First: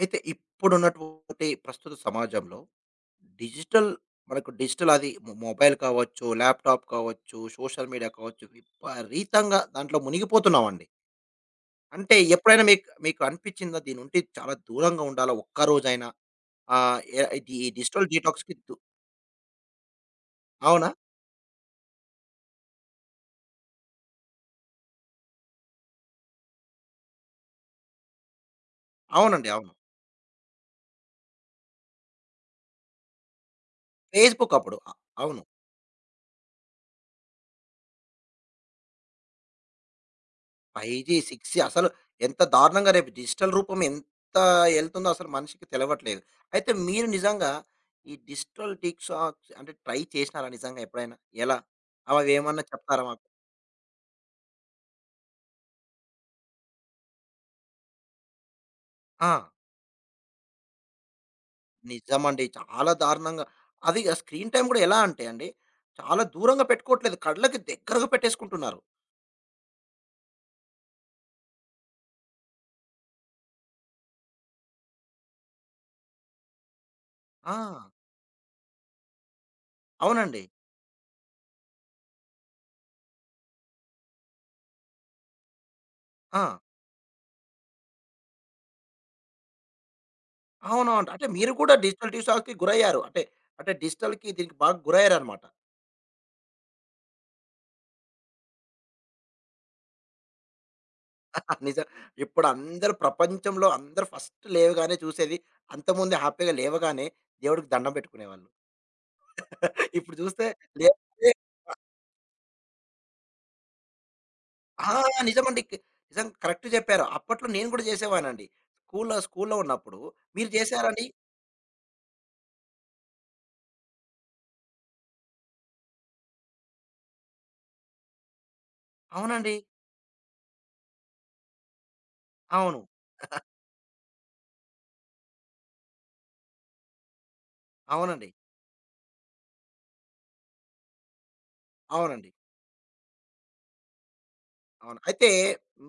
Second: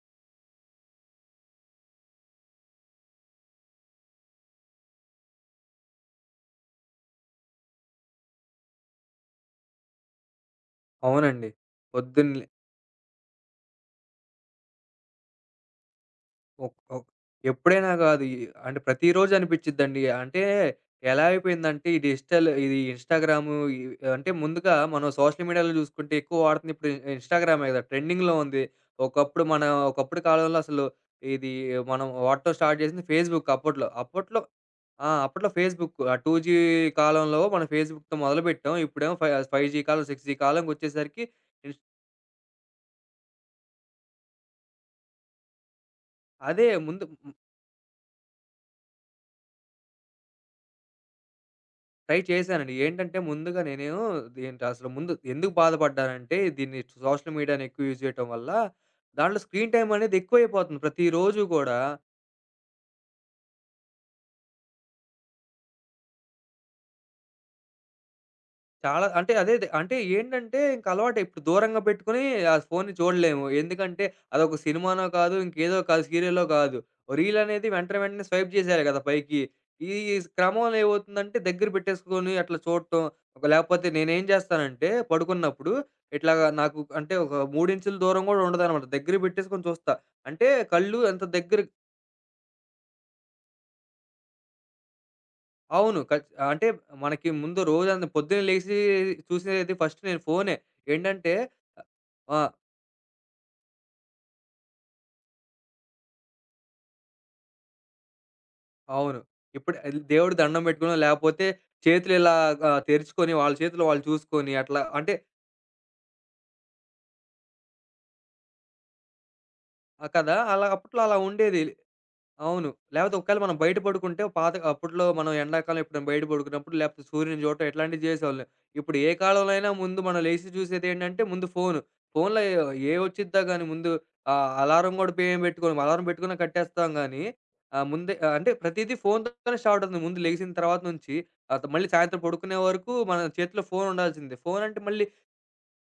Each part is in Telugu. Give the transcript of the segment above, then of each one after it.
అయితే ఇప్పుడున్నటువంటి ప్రస్తుత సమాజంలో డిజిటల్ మనకు డిజిటల్ అది మొబైల్ కావచ్చు, ల్యాప్‌టాప్ కావచ్చు, సోషల్ మీడియా కావచ్చు, విపరీతంగా దాంట్లో మునిగిపోతున్నామండి. అవునండి. అంటే పొద్దున్నే ఎప్పుడైనా మీకు మీకు అనిపిచ్చిందా దీని నుండి చాలా దూరంగా ఉండాలా ఒక్క రోజైనా? ఒక్ ఆహ్, ఒక్ ఎ ఈ ఎప్పుడైనా డిజిటల్ గాదు. డీటాక్స్‌కి దు అంటే ప్రతిరోజు అనిపిచ్చిద్దండి. అంటే అవునా? ఎలా అయిపోయిందంటే ఈ డిజిటల్ ఇది ఇన్‌స్టాగ్రాము ఈ అంటే ముందుగా మనం సోషల్ మీడియాలో జూసుకుంటే ఎక్కువ వాడుతుంది ఇప్పుడు ఇన్‌స్టాగ్రామే గదా! ట్రెండింగ్‌లో ఉంది. ఒకప్పుడు అవునండి. మన అవును. ఒకప్పుడు కాలంలో అసలు ఇది మనం వాడటం స్టార్ట్ జేసింది ఫేస్‌బుక్ అప్పట్లో. అప్పట్లో ఫేస్‌బుక్ అప్పుడు. అ ఆ! అవును. అప్పట్లో ఫేస్‌బుక్ ఆ 2జీ కాలంలో మనం ఫేస్‌బుక్‌తో మొదలుపెట్టాం. ఇప్పుడేమో ఫై 5జీ కాలం, 6జీ ఫైవ్ జీ, కాలంకొచ్చేసరికి 6 జీ ఇన్స్ అసలు ఎంత దారుణంగా రేపు డిజిటల్ రూపం ఎంత ఎళ్తుందో అసలు మనిషికి తెలవట్లేదు. అదే అయితే ముందు మీరు నిజంగా ఈ డిజిటల్ డీటాక్స్ అంటే ట్రై చేసినారా నిజంగా ఎప్పుడైనా? ఎలా? ట్రై అవేమన్నా చేశానండి. చెప్తారా ఏంటంటే మాకు? ముందుగా నేనేమో ఏంటి అసలు ముందు ఎందుకు బాధపడ్డానంటే దీన్ని సోషల్ మీడియాని ఎక్కువ యూజ్ చేయటం వల్ల ఆ! దాంట్లో స్క్రీన్ టైమ్ అనేది ఎక్కువైపోతుంది. ప్రతిరోజు గూడా నిజమండి. చాలా దారుణంగా అది ఆ స్క్రీన్ టైమ్ గూడా ఎలా అంటే అండి, చాలా దూరంగా పెట్టుకోవట్లేదు. కళ్ళకి దగ్గరగా పెట్టేసుకుంటున్నారు. చాలా. అంటే అదేదే. అంటే ఏంటంటే ఇంక అలవాటే. ఇప్పుడు దూరంగా పెట్టుకొని ఆ ఫోన్‌ని చూడలేము. ఎందుకంటే అదొక సినిమానో కాదు, ఇంకేదో కాదు, సీరియల్లో కాదు. రీల్ ఆ! అనేది వెంటనే వెంటనే స్వైప్ చేసేయాలి కదా పైకి. ఈ అవునండి. క్రమంలో ఏమవుతుందంటే దగ్గర పెట్టేసుకొని అట్లా చూడటం. ఒక లేకపోతే నేనేం చేస్తానంటే పడుకున్నప్పుడు ఆ! ఇట్లాగా నాకు అంటే ఒక 3 ఇంచుల దూరం కూడా ఉండదనమాట. దగ్గర పెట్టేసుకొని చూస్తా. అంటే కళ్ళు అవునవును. ఎంత అంటే మీరు దగ్గర. కూడా డిజిటల్ డీటాక్స్‌కి గురయ్యారు. అంటే, అంటే డిజిటల్‌కి దీనికి బాగా గురయ్యారన్నమాట. అవును. అంటే మనకి ముందు రోజంతా పొద్దున్నే లేసి చూసేది ఫస్ట్ నేను ఫోనే. ఏంటంటే నిజం. ఆ! ఇప్పుడు అందరూ ప్రపంచంలో అందరూ ఫస్ట్ లేవగానే చూసేది అంతకుముందు హ్యాపీగా లేవగానే దేవుడికి దండం పెట్టుకునేవాళ్ళు. అవును. ఇప్పుడు ఇప్పుడు దేవుడికి చూస్తే దండం పెట్టుకునో, లేస్తే లేపోతే చేతులు ఇలా తెరుచుకొని వాళ్ళ చేతులు వాళ్ళు చూసుకొని అట్లా ఆ! అంటే నిజమండి. నిజం కరెక్ట్ చెప్పారు. అప్పట్లో నేను కూడా చేసేవాడినండి. స్కూల్లో స్కూల్లో ఉన్నప్పుడు. కదా! మీరు అలా అప్పట్లో చేసారండి? అలా ఉండేది. అవును. లేపోతే ఒకవేళ మనం బయట పడుకుంటే పాత అప్పట్లో మనం ఎండాకాలం ఎప్పుడైనా బయట పడుకున్నప్పుడు లేపోతే సూర్యుడిని చూడటం ఇట్లాంటివి చేసేవాళ్ళం. ఇప్పుడు ఏ కాలంలో అవునండి. అయినా ముందు మనం లేసి చూసేదేంటంటే ముందు ఫోను. ఫోనులో ఏ అవును. ఏవొచ్చిద్దా గానీ ముందు అలారం గూడా మేం పెట్టుకోము. అలారం పెట్టుకున్నా కట్టేస్తాం గానీ ముందే అవునండి. అంటే ప్రతీదీ ఫోనుతోనే స్టార్ట్ అవుతుంది. ముందు లెగిసిన తర్వాత నుంచి. ఆహ్, త మళ్ళీ సాయంత్రం అవునండి. పడుకునే వరకు మన చేతిలో ఫోనుండాల్సిందే. ఫోనంటే అవును. మళ్ళీ అయితే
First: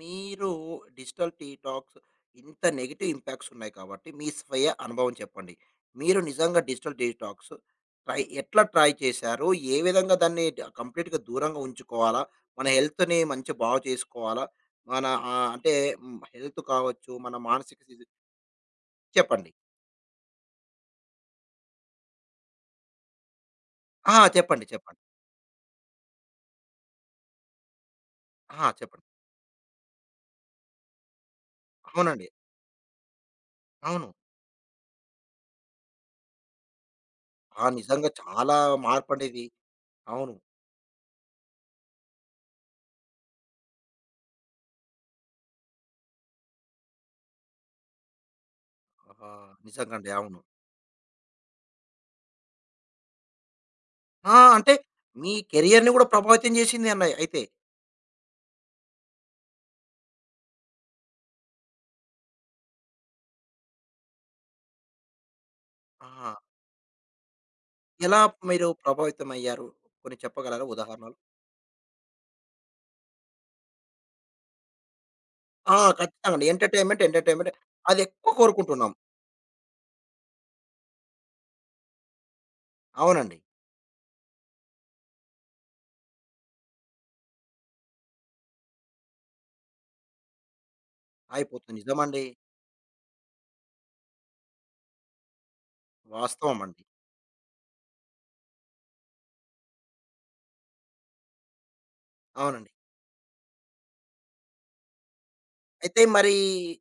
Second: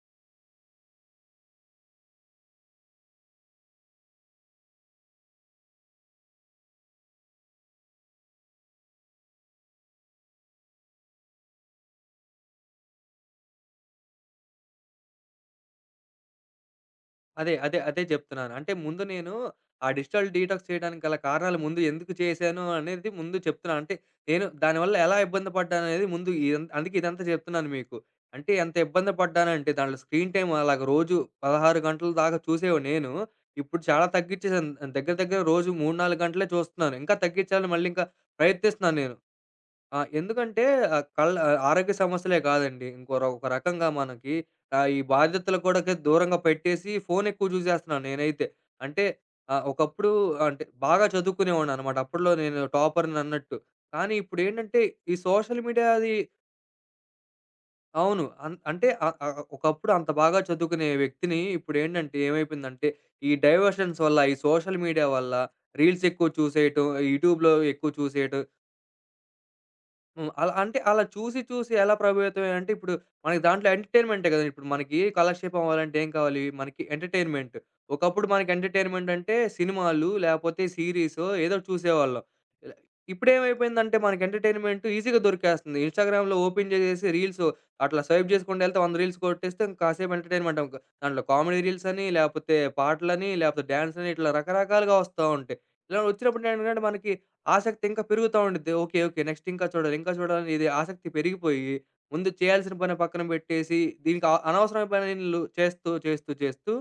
మీరు డిజిటల్ డీటాక్స్ ఇంత నెగెటివ్ ఇంపాక్ట్స్ ఉన్నాయి కాబట్టి, మీ స్వీయ అనుభవం చెప్పండి. మీరు నిజంగా డిజిటల్ డీటాక్స్ ట్రై ఎట్లా ట్రై చేశారు? ఏ విధంగా దాన్ని కంప్లీట్‌గా దూరంగా ఉంచుకోవాలా? మన హెల్త్‌ని మంచి బాగు చేసుకోవాలా? మన అంటే హ్మ్. హెల్త్ కావచ్చు, మన అదే. అదే. మానసిక అదే స్థితి జెప్తున్నాను. అంటే ముందు నేను చెప్పండి. ఆ డిజిటల్ డీటాక్స్ చేయడానికి గల కారణాలు ముందు ఎందుకు చేశాను అనేది ముందు చెప్తున్నాను. అంటే ఆ! నేను చెప్పండి. దానివల్ల చెప్పండి. ఎలా ఇబ్బంది పడ్డాననేది ముందు ఇదం అందుకే ఇదంతా జెప్తున్నాను మీకు. అంటే ఆ! ఎంత చెప్పండి. ఇబ్బంది పడ్డానంటే దాంట్లో స్క్రీన్ టైమ్ అలాగ రోజు 16 గంటల అవునండి. దాకా చూసేవాడిని నేను. ఇప్పుడు చాలా అవును. తగ్గించేసాను. దగ్గర దగ్గర రోజు 3, 4 గంటలే చూస్తున్నాను. ఇంకా ఆ! తగ్గించాలని మళ్ళీ ఇంకా నిజంగా చాలా ప్రయత్నిస్తున్నాను నేను. మార్పండిది. ఆ! అవును. ఎందుకంటే ఆరోగ్య సమస్యలే కాదండి. ఇంకో ర ఒక రకంగా మనకి ఈ బాధ్యతలు కూడాకి దూరంగా పెట్టేసి ఫోన్ ఎక్కువ చూసేస్తున్నాను నేనైతే. అంటే ఆహా! నిజంగండి. ఒకప్పుడు అవును. అంటే బాగా చదువుకునేవాడిననమాట. అప్పట్లో నేను టాపర్‌నన్నట్టు. కానీ ఆ! అంటే ఇప్పుడేంటంటే ఈ మీ సోషల్ మీడియా కెరియర్‌ని గూడా అది ప్రభావితం జేసింది అన్నయ్య అయితే. అవును. అంటే ఆహ్, ఆహ్, ఒకప్పుడు అంత బాగా చదువుకునే వ్యక్తిని ఇప్పుడేంటంటే ఏమైపోయిందంటే ఈ డైవర్షన్స్ వల్ల, ఈ సోషల్ మీడియా వల్ల రీల్స్ ఎక్కువ ఆ! చూసేయటం, యూట్యూబ్‌లో ఎక్కువ ఎలా చూసేయటం. మీరు ప్రభావితమయ్యారు? కొన్ని అలా చెప్పగలరా అంటే అలా ఉదాహరణలు? చూసి, చూసి ఎలా ప్రభావితం అయ్యాను అంటే ఇప్పుడు మనకి దాంట్లో ఎంటర్‌టైన్‌మెంటే గదా! ఇప్పుడు మనకి కాలక్షేపం ఆ! అవ్వాలంటే ఏం కావాలి? ఖచ్చితంగాండి. మనకి ఎంటర్‌టైన్‌మెంట్, ఎంటర్‌టైన్‌మెంట్ ఎంటర్‌టైన్‌మెంట్. ఒకప్పుడు అదెక్కువ మనకి కోరుకుంటున్నాం. ఎంటర్‌టైన్‌మెంట్ అంటే సినిమాలు లేపోతే సీరీసో ఏదో ఒకటి చూసేవాళ్ళం. ఇలా అవునండి. ఇప్పుడేమైపోయిందంటే మనకి ఎంటర్‌టైన్‌మెంట్ ఈజీగా దొరికేస్తుంది. ఇన్‌స్టాగ్రామ్‌లో ఓపెన్ జేసేసి రీల్స్ అట్లా స్వైప్ జేసుకుంటూ ఎళ్తే 100 రీల్స్ కొట్టేస్తే ఇంక కాసేపు ఎంటర్‌టైన్‌మెంట్. ఇంక దాంట్లో కామెడీ అయిపోతుంది. రీల్స్ అని, నిజమండి. లేపోతే పాటలని, లేపోతే డాన్స్‌లని ఇట్లా రకరకాలుగా వస్తా ఉంటాయి. ఇలా వచ్చినప్పుడు వాస్తవం అండి. ఏంటంటే మనకి ఆసక్తి ఇంకా పెరుగుతా ఉండిద్ది. ఓకే. ఓకే. నెక్స్ట్ ఇంకా చూడాలి, ఇంకా చూడాలని ఇది ఆసక్తి పెరిగిపోయి, ముందు అవునండి. చేయాల్సిన పని పక్కన పెట్టేసి, దీనికి అనవసరమైన పనులు చేస్తూ, అయితే చేస్తూ, మరి చేస్తూ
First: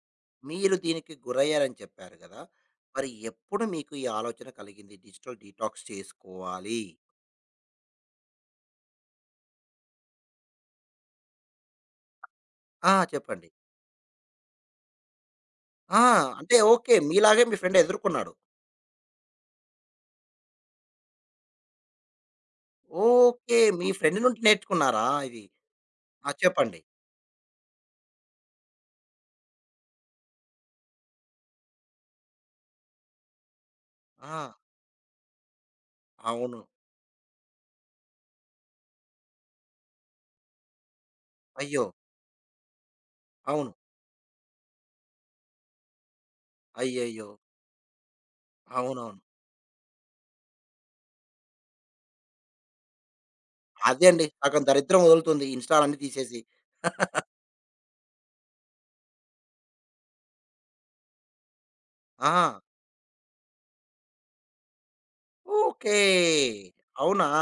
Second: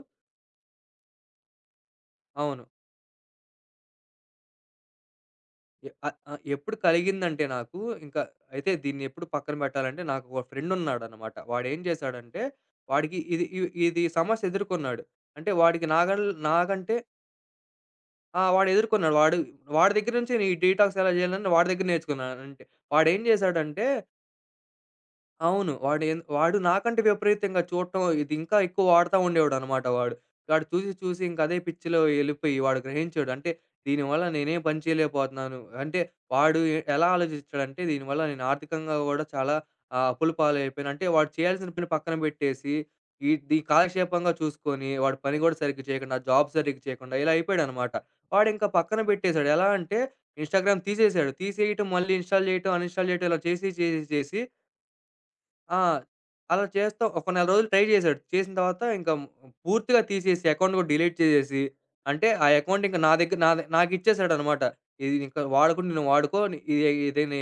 మీరు దీనికి గురయ్యారని చెప్పారు గదా! అవును. మరి ఎప్పుడు మీకు ఈ ఆలోచన కలిగింది? డిజిటల్ డీటాక్స్ ఎప్పుడు చేసుకోవాలి. కలిగిందంటే నాకు ఇంకా అయితే దీన్ని ఎప్పుడు పక్కన పెట్టాలంటే నాకు ఒక ఫ్రెండున్నాడనమాట. వాడేం చేశాడంటే, ఆ! వాడికి ఇది చెప్పండి. ఇ ఇది సమస్య ఎదుర్కొన్నాడు. అంటే వాడికి ఆ! అంటే ఓకే. నాకంటే మీలాగే మీ ఫ్రెండ్ ఎదుర్కొన్నాడు. ఆ! వాడు ఎదుర్కొన్నాడు. వాడు వాడి దగ్గర నుంచే నేను ఈ డీటాక్స్ ఎలా చేయాలని వాడి దగ్గర నేర్చుకున్నాను. అంటే వాడేం ఓకే. చేశాడంటే మీ ఫ్రెండ్ నుండి నేర్చుకున్నారా ఇది? అవును. ఆ! వాడు చెప్పండి. నాకంటే విపరీతంగా చూడటం ఇది ఇంకా ఎక్కువ వాడుతా ఉండేవాడనమాట వాడు. వాడు చూసి చూసి ఇంక అదే పిచ్చిలో ఎళ్ళిపోయి వాడు గ్రహించాడు. అంటే దీనివల్ల ఆ! నేనేం పని చేయలేకపోతున్నాను. అంటే అవును. వాడు ఎ ఎలా ఆలోచించాడంటే దీనివల్ల నేను ఆర్థికంగా గూడా చాలా అప్పుల పాలైపోయాను. అంటే వాడు చేయాల్సిన అయ్యో! పని పక్కన పెట్టేసి ఈ అవును. కాలక్షేపంగా చూసుకొని వాడు పని గూడా సరిగ్గా చేయకుండా, జాబ్ సరిగ్గా చేయకుండా అయ్యయ్యో! ఇలా అయిపోయాడనమాట. వాడింకా పక్కన అవునవును. పెట్టేసాడు. ఎలా అంటే ఇన్‌స్టాగ్రామ్ తీసేసాడు. తీసేయటం మళ్ళీ ఇన్‌స్టాల్ చేయటం, అన్‌ఇన్‌స్టాల్ చేయటం ఇలా చేసి చేసి అదే అండి. చేసి సగం దరిద్రం వదులుతుంది ఆ! ఇన్‌స్టాలన్నీ తీసేసి. అలా చేస్తా ఒక నెల రోజులు ట్రై చేశాడు. చేసిన తర్వాత ఇంకా పూర్తిగా తీసేసి అకౌంట్ కూడా డిలీట్ చేసేసి, అంటే ఆ ఆ! అకౌంట్ ఇంక నా దగ్గర నాది నాకిచ్చేసాడనమాట. ఇది ఇంక వాడకు ఓకే. నువ్వు వాడుకో. ఇది ఇది అవునా! నీ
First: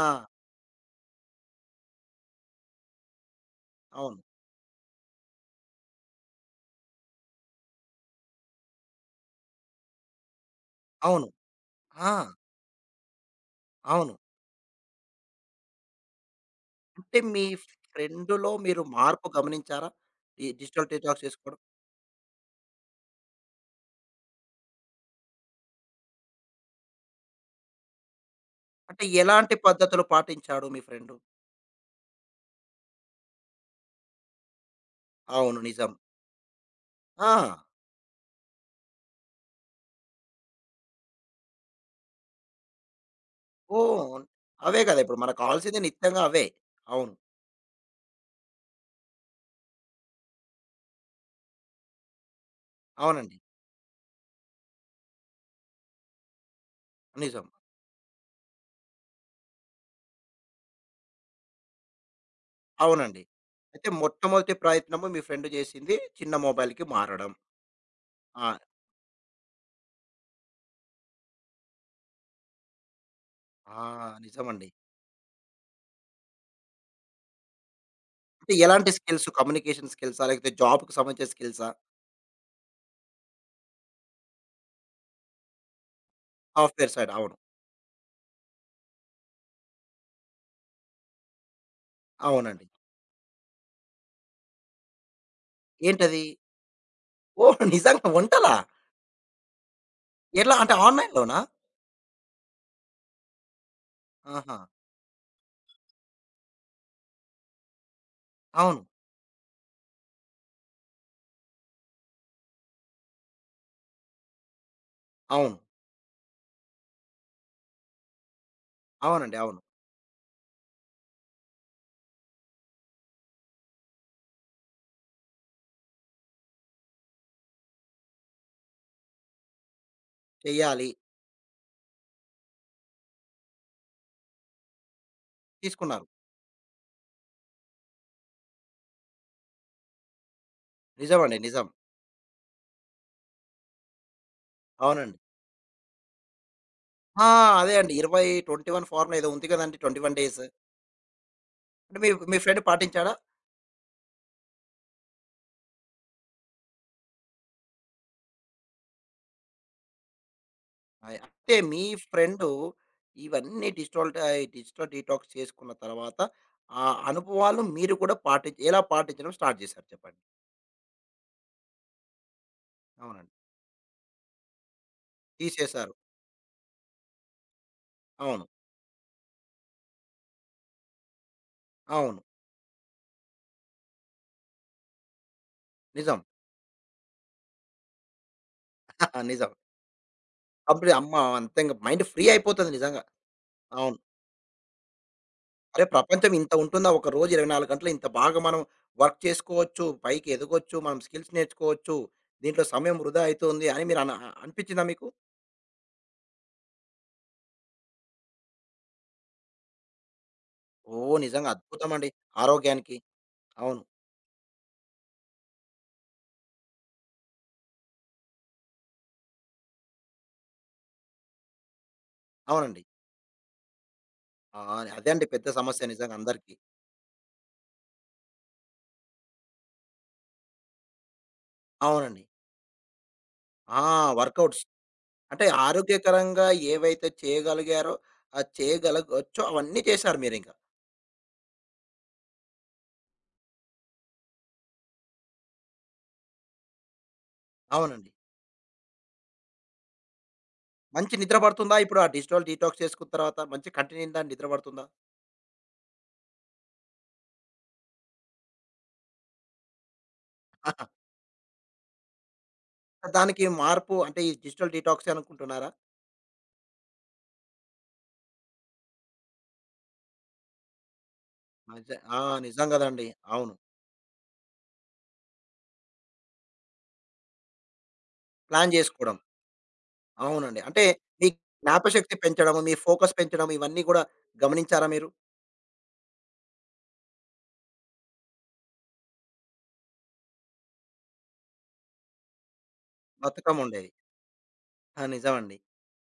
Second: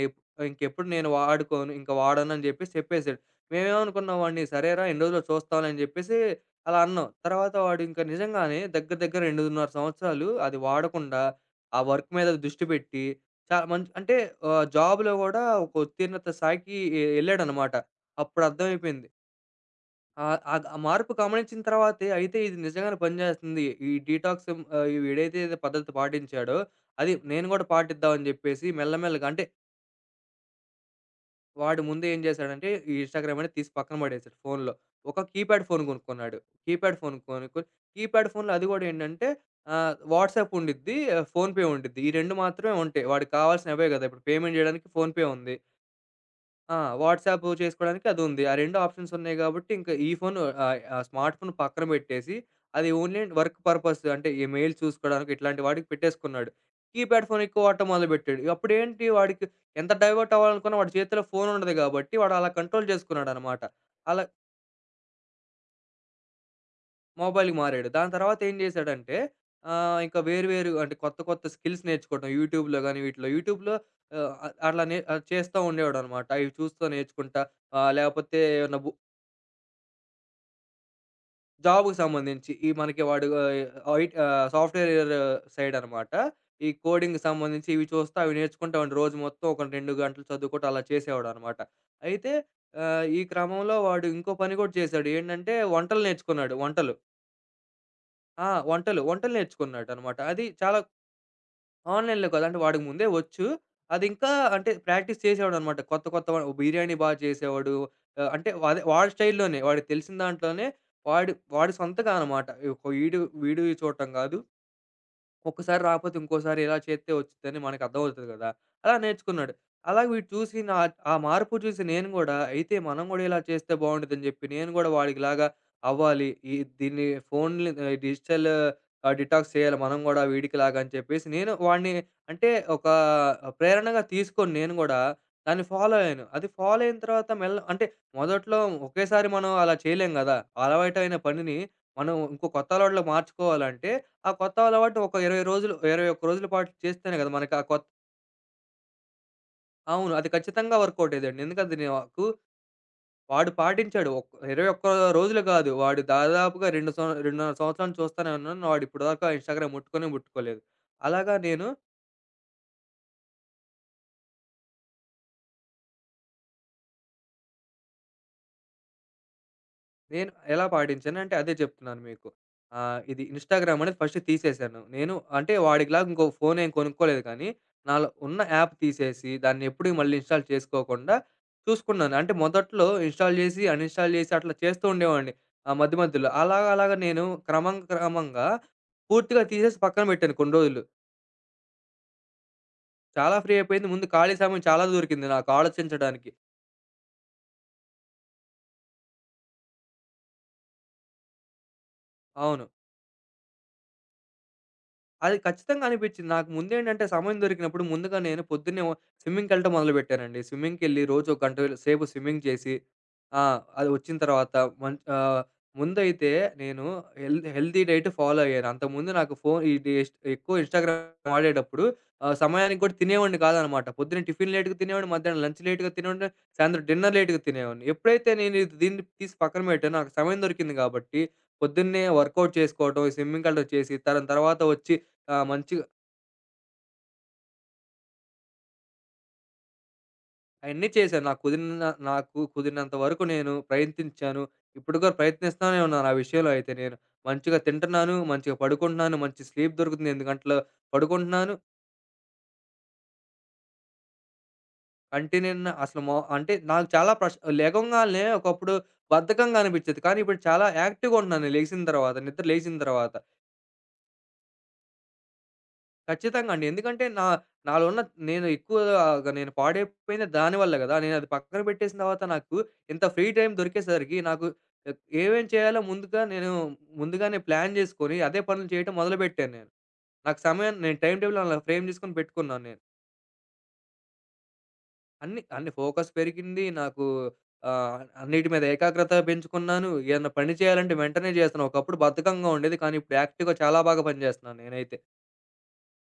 ఇంకెప్పుడు నేను వాడుకోను. ఇంక వాడనని జెప్పేసి చెప్పేసాడు. మేమేమనుకున్నాం అవును. వాడిని సరేరా ఎన్ని రోజులో చూస్తాంలే అని జెప్పేసి అలా అన్నాం. తర్వాత వాడు ఇంక నిజంగానే దగ్గర దగ్గర 2.5 సంవత్సరాలు అది వాడకుండా అవును. ఆ ఆ! వర్క్ మీద దృష్టి పెట్టి చాలా మంచి అవును. అంటే జాబ్‌లో గూడా ఒక ఉత్తీర్ణత స్థాయికి అంటే మీ ఎళ్ళాడనమాట. అప్పుడు ఫ్రెండ్‌లో మీరు అర్థమైపోయింది. మార్పు గమనించారా? ఆహ్, ఈ ఆగ్ ఆ డిజిటల్ మార్పు డిటాక్స్ చేసుకోవడం. గమనించిన తర్వాతే అయితే ఇది నిజంగానే పనిచేస్తుంది. ఈ డీటాక్స్. ఆహ్, వీడైతే ఏదో పద్ధతి పాటించాడో అది నేను గూడా పాటిద్దాం అని జెప్పేసి అంటే మెల్లమెల్లగా అంటే ఎలాంటి పద్ధతులు పాటించాడు మీ ఫ్రెండు? వాడు ముందు ఏం జేశాడంటే ఈ ఇన్‌స్టాగ్రామ్ అనేది తీసి పక్కన పడేశాడు ఫోన్‌లో. ఒక అవును. కీప్యాడ్ ఫోన్ నిజం. గొనుక్కున్నాడు. కీప్యాడ్ ఫోన్ ఆ! కొనుక్కొని కీప్యాడ్ ఫోన్‌లో అది గూడా ఏంటంటే వాట్సాప్ ఉండిద్ది, ఫోన్‌పే ఉండిద్ది. ఈ 2 మాత్రమే ఉంటాయి. వాడికి కావాల్సినవే గదా! ఓహ్! ఇప్పుడు పేమెంట్ అవే జేయడానికి కదా! ఇప్పుడు ఫోన్‌పే మనకు ఉంది. కావాల్సింది నిత్యంగా అవే. ఆ! అవును. వాట్సాప్ చేసుకోవడానికి అదుంది. ఆ 2 ఆప్షన్స్ ఉన్నాయి గాబట్టి, ఇంకా ఈ ఫోను ఆ స్మార్ట్ ఫోన్ పక్కన పెట్టేసి, అది ఓన్లీ అవునండి. వర్క్ పర్పస్ అంటే ఈ మెయిల్ చూసుకోవడానికి ఇట్లాంటి వాటికి పెట్టేసుకున్నాడు. కీప్యాడ్ ఫోన్ నిజం. ఎక్కువ వాడటం మొదలుపెట్టాడు. అప్పుడేంటి వాడికి ఎంత డైవర్ట్ అవ్వాలనుకున్నా వాడి చేతిలో ఫోన్ ఉండదు గాబట్టి, వాడు అలా కంట్రోల్ అవునండి. చేసుకున్నాడనమాట. అయితే అలా మొట్టమొదటి ప్రయత్నము మీ ఫ్రెండ్ చేసింది చిన్న మొబైల్‌కి మారడం. మొబైల్‌కి మారాడు. దాని తర్వాత ఆ! ఏం చేశాడంటే, ఇంకా వేరు వేరు అంటే కొత్త కొత్త స్కిల్స్ నేర్చుకోవడం యూట్యూబ్‌లో గాని వీటిలో. యూట్యూబ్‌లో ఆ! ఆహ్, నిజమండి. అట్లా నే చేస్తా ఉండేవాడనమాట. అవి చూస్తా నేర్చుకుంటా లేకపోతే అంటే ఏమన్నా ఎలాంటి స్కిల్స్ కమ్యూనికేషన్ స్కిల్సా? లేకపోతే జాబ్‌కి సంబంధించిన స్కిల్సా? జాబ్‌కి సంబంధించి. ఈ మనకి వాడు సాఫ్ట్‌వేర్ సైడ్ అనమాట. ఈ సాఫ్ట్‌వేర్ సైడ్ కోడింగ్‌కి అవును. సంబంధించి ఇవి చూస్తా, అవి నేర్చుకుంటా వాడిని రోజు మొత్తం ఒక 2 గంటలు చదువుకుంటూ అలా చేసేవాడనమాట. అయితే అవునండి. ఈ క్రమంలో వాడు ఇంకో పని కూడా చేశాడు. ఏంటంటే వంటలు ఏంటది? నేర్చుకున్నాడు వంటలు. ఓహ్! నిజంగా ఆ! వంటలా? వంటలు, వంటలు నేర్చుకున్నాడనమాట. అది ఎలా అంటే చాలా ఆన్‌లైన్‌లోనా? ఆన్‌లైన్‌లో కాదు. అంటే వాడికి ముందే వచ్చు. అదింకా ఆహా! అంటే ప్రాక్టీస్ చేసేవాడనమాట. కొత్త కొత్త వ బిర్యానీ బా చేసేవాడు. అంటే అవును. అదే వాడి స్టైల్‌లోనే వాడికి తెలిసిన దాంట్లో వాడు వాడి సొంతగా అనమాట. ఒక వీడియో వీడియో చూడటం కాదు. అవును. ఒక్కసారి రాకపోతే ఇంకోసారి ఇలా చేస్తే వచ్చిద్దని మనకు అర్థమవుతది గదా! అలా అవునండి. నేర్చుకున్నాడు. అవును. అలాగే వీడు చూసి నా ఆ మార్పు చూసి నేను గూడా అయితే మనం గూడా ఇలా చేస్తే బావుండిద్దని జెప్పి నేను గూడా వాడికిలాగా అవ్వాలి. దీన్ని ఫోన్‌ని డిటాక్స్ చేయాలి మనం గూడా వీడికిలాగా చెయ్యాలి. అని చెప్పేసి నేను వాడిని అంటే ఒక ప్రేరణగా తీసుకొని నేను గూడా దాన్ని ఫాలో తీసుకున్నారు. అయ్యాను. అది ఫాలో అయిన తర్వాత అంటే మొదట్లో ఒకేసారి మనం అలా చేయలేం గదా! అలవాటైన నిజమండి. పనిని నిజం. మనం ఇంకో కొత్త అలవాటులోకి మార్చుకోవాలంటే ఆ కొత్త అలవాటు ఒక అవునండి. 20 రోజులు, 21 రోజుల పాటు చేస్తేనే ఆ! కదా! మనకు ఆ అదే కొత్ అండి. 20, 21 ఫార్ములా ఏదో ఉంది కదండీ! 21 అవును. అది డేస్. ఖచ్చితంగా వర్కౌట్ అయ్యేదండి. ఎందుకంటే అంటే మీ నాకు మీ ఫ్రెండ్ పాటించాడా? వాడు పాటించాడు. 21 రోజులు కాదు. వాడు దాదాపుగా 2 సంవ 2.5 సంవత్సరాల నుంచి చూస్తానే ఉన్నాను. వాడు ఇప్పటిదాకా ఇన్‌స్టాగ్రామ్ ముట్టుకొనే ముట్టుకోలేదు. అలాగా అంటే నేను మీ ఫ్రెండు ఇవన్నీ డిజిటల్ డీటాక్స్ చేసుకున్న తర్వాత, ఆ అనుభవాలు మీరు కూడా పాటించి ఎలా పాటించడం స్టార్ట్ చేశారు చెప్పండి? నేను ఎలా పాటించాను అంటే అదే చెప్తున్నాను మీకు. ఆహ్, ఇది అవునండి. ఇన్‌స్టాగ్రామ్ అనేది ఫస్ట్ తీసేశాను. నేను అంటే తీసేశారు. వాడికిలాగా ఇంకో ఫోన్ ఏం కొనుక్కోలేదు కానీ, నాలో ఉన్న అవును. యాప్ తీసేసి దాన్ని ఎప్పుడూ మళ్ళీ ఇన్‌స్టాల్ చేసుకోకుండా చూసుకున్నాను. అవును. అంటే మొదట్లో ఇన్‌స్టాల్ చేసి, అన్‌ఇన్‌స్టాల్ చేసి అట్లా చేస్తూ ఉండేవాడిని. ఆ మధ్య నిజం. మధ్యలో. అలాగా అలాగా నేను క్రమంగా పూర్తిగా నిజం. తీసేసి పక్కన పెట్టాను కొన్ని రోజులు. అప్పుడు అమ్మ అంతే ఇంక మైండ్ ఫ్రీ అయిపోతది నిజంగా. చాలా ఫ్రీ అయిపోయింది. అవును. ముందు ఖాళీ సమయం చాలా దొరికింది నాకు అరే! ఆలోచించడానికి. ప్రపంచం ఇంత ఉంటుందా? ఒక రోజు 24 గంటలు ఇంత బాగా మనం వర్క్ చేసుకోవచ్చు, పైకి ఎదగొచ్చు, మనం స్కిల్స్ నేర్చుకోవచ్చు, దీంట్లో అవును. సమయం వృధా అయితుంది అని మీరు అనిపించిందా మీకు? అది ఖచ్చితంగా అనిపిచ్చింది. నాకు ముందేంటంటే సమయం దొరికినప్పుడు ముందుగా నేను పొద్దున్నే స్విమ్మింగ్‌కెళ్ళటం మొదలుపెట్టానండి. స్విమ్మింగ్‌కెళ్ళి ఓహ్! రోజు ఒక నిజంగా గంట సేపు అద్భుతమండి స్విమ్మింగ్ చేసి ఆరోగ్యానికి. ఆ! అవును. అది వచ్చిన తర్వాత మం ఆహ్, ముందైతే నేను హెల్తీ డైట్ ఫాలో అయ్యాను. అంతకుముందు నాకు ఫోను ఇది ఇష్ ఎక్కువ ఇన్‌స్టాగ్రామ్ వాడేటప్పుడు సమయానికి అవునండి. కూడా తినేవాడిని కాదనమాట. పొద్దున్న టిఫిన్ ఆ! లేట్‌గా అదే తినేవాడిని, అండి మధ్యాహ్నం పెద్ద లంచ్ సమస్య లేట్‌గా నిజంగా తినేవాడిని, అందరికీ. సాయంత్రం డిన్నర్ లేట్‌గా తినేవాడిని. ఎప్పుడైతే నేను ఇది దీన్ని తీసి పక్కన పెట్టానో నాకు సమయం దొరికింది కాబట్టి పొద్దున్నే అవునండి. వర్కౌట్ చేసుకోవటం, ఈ స్విమ్మింగ్‌కెళ్ళటం ఆ! చేసి, దాని వర్కౌట్స్. తర్వాత వచ్చి ఆ! అంటే మంచిగా ఆరోగ్యకరంగా ఏవైతే చేయగలిగారో, చేయగలగొచ్చో అవన్నీ చేశారు మీరింక. అయన్నీ చేశాను. నాకు కుదిరినంత వరకు నేను ప్రయత్నించాను. ఇప్పుడు కూడా ప్రయత్నిస్తానే ఉన్నాను ఆ విషయంలో అయితే నేను. మంచిగా అవునండి. తింటున్నాను, మంచిగా పడుకుంటున్నాను, మంచి స్లీప్ దొరుకుతుంది 8 గంటలు మంచి నిద్ర పడుకుంటున్నాను. పడుతుందా ఇప్పుడు ఆ డిజిటల్ డీటాక్స్ చేసుకున్న తర్వాత మంచి కంటి నిండా నిద్ర పడుతుందా? కంటి నిండా అసలు మొ అంటే నాకు చాలా ప్రశ్ లెగంగాల్నే ఒకప్పుడు బద్ధకంగా అనిపిచ్చేది. కానీ ఇప్పుడు చాలా యాక్టివ్‌గా ఉంటున్నాను లెగిసిన తర్వాత, నిద్ర లేచిన ఆహా. తర్వాత. దానికి మార్పు అంటే ఈ డిజిటల్ డీటాక్సే అనుకుంటున్నారా? ఖచ్చితంగా అండి. ఎందుకంటే నా నాలో ఉన్న నేను ఎక్కువగా నేను పాడైపోయింది దాని వల్ల గదా! నేనది పక్కన నిజ పెట్టేసిన ఆ! తర్వాత నాకు నిజం ఇంత కదండీ. ఫ్రీ టైమ్ అవును. దొరికేసరికి నాకు ఏమేం చేయాలో ముందుగానే ప్లాన్ జేసుకొని అదే పనులు ప్లాన్ చేయటం చేసుకోవడం. మొదలుపెట్టాను నేను. నాకు అవునండి. సమయం అంటే నేను టైమ్ మీ టేబుల్ అలా ఫ్రేమ్ జ్ఞాపశక్తి జేసుకొని పెంచడం, పెట్టుకున్నాను మీ నేను. ఫోకస్ పెంచడం ఇవన్నీ కూడా గమనించారా మీరు? అన్ని అన్ని ఫోకస్ పెరిగింది. నాకు అన్నిటి మీద ఏకాగ్రత పెంచుకున్నాను. ఏదన్నా పని చేయాలంటే వెంటనే జేస్తున్నా. ఒకప్పుడు బద్ధకంగా ఉండేది. కానీ ఇప్పుడు యాక్టివ్‌గా బద్ధకం చాలా ఉండేది. బాగా పని జేస్తున్నాను నేనైతే. ఆ! నిజమండి.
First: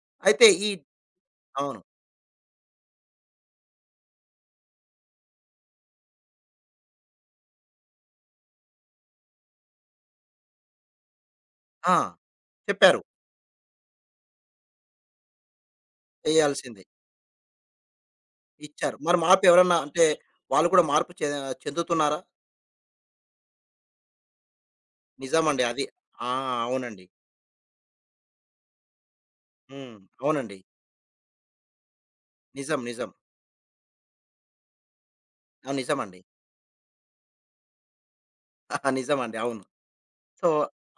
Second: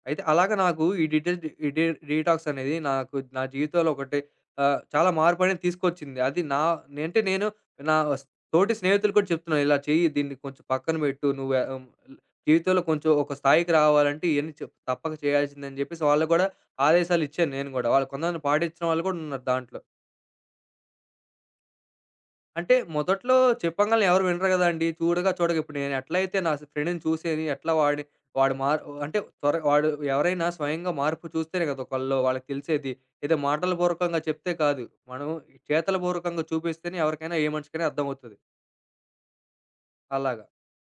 అయితే అయితే అలాగా ఈ నాకు ఈ డీటెయిల్స్ డి ఈ అవును. డీ డీటాక్స్ అనేది నాకు నా జీవితంలో ఒకటి చాలా మార్పనేది తీసుకొచ్చింది. అది నా నే- అంటే నేను నా స్ తోటి స్నేహితులు కూడా చెప్తున్నాను. ఇలా చెయ్యి దీన్ని కొంచెం పక్కన పెట్టు. నువ్వు ఆ! జీవితంలో చెప్పారు. కొంచెం ఒక స్థాయికి రావాలంటే ఇయన్నీ చెప్ తప్పక చేయాల్సిందని చెప్పేసి వాళ్ళకి గూడా చేయాల్సింది. ఆదేశాలిచ్చాను నేను గూడా. వాళ్ళు కొంతమంది పాటించిన ఇచ్చారు. వాళ్ళు మరి గూడా మార్పు ఉన్నారు ఎవరన్నా దాంట్లో. అంటే వాళ్ళు కూడా మార్పు చె చెందుతున్నారా? అంటే మొదట్లో చెప్పంగానే ఎవరు వినరు గదండీ! చూడగా, చూడగా నిజమండి ఇప్పుడు అది. నేను ఆ! ఎట్లయితే నా ఫ్రెండ్‌ని అవునండి. చూసేది ఎట్లా వాడి వాడు మార్ అంటే త్వర వాడు హ్మ్. ఎవరైనా అవునండి. స్వయంగా మార్పు చూస్తేనే గదా! ఒకళ్ళలో వాళ్ళకి నిజం. తెలిసేది. నిజం. ఏదో మాటల పూర్వకంగా చెప్తే కాదు. మనం ఆ! చేతల నిజమండి. పూర్వకంగా చూపిస్తేనే ఎవరికైనా ఏ మనిషికైనా అర్థమవుతది. నిజమండి. అవును. అలాగా. సో,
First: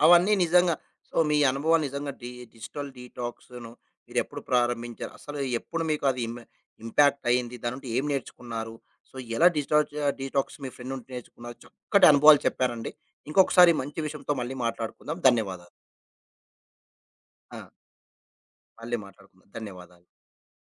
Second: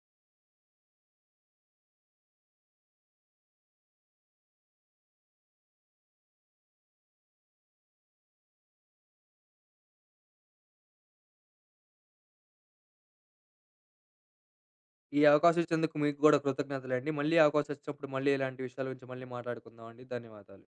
అవన్నీ నిజంగా సో, మీ అనుభవం నిజంగా డిజిటల్ డీటాక్స్‌ను మీరెప్పుడు ప్రారంభించారు? అసలు ఎప్పుడు మీకు అది ఇంపాక్ట్ అయింది? దాని నుండి ఏం నేర్చుకున్నారు? సో, ఎలా డిజిటాల్ డీటాక్స్ మీ ఫ్రెండ్ నుండి నేర్చుకున్నారు? చక్కటి అనుభవాలు చెప్పారండి. ఇంకొకసారి మంచి విషయంతో మళ్ళీ మాట్లాడుకుందాం. ఈ అవకాశం ధన్యవాదాలు. ఇచ్చినందుకు మీకు గూడా కృతజ్ఞతలండి. మళ్ళీ ఆ! అవకాశం వచ్చినప్పుడు మళ్ళీ ఇలాంటి విషయాల మళ్ళీ గురించి మళ్ళీ మాట్లాడుకుందాం. మాట్లాడుకుందాం అండి. ధన్యవాదాలు. ధన్యవాదాలు.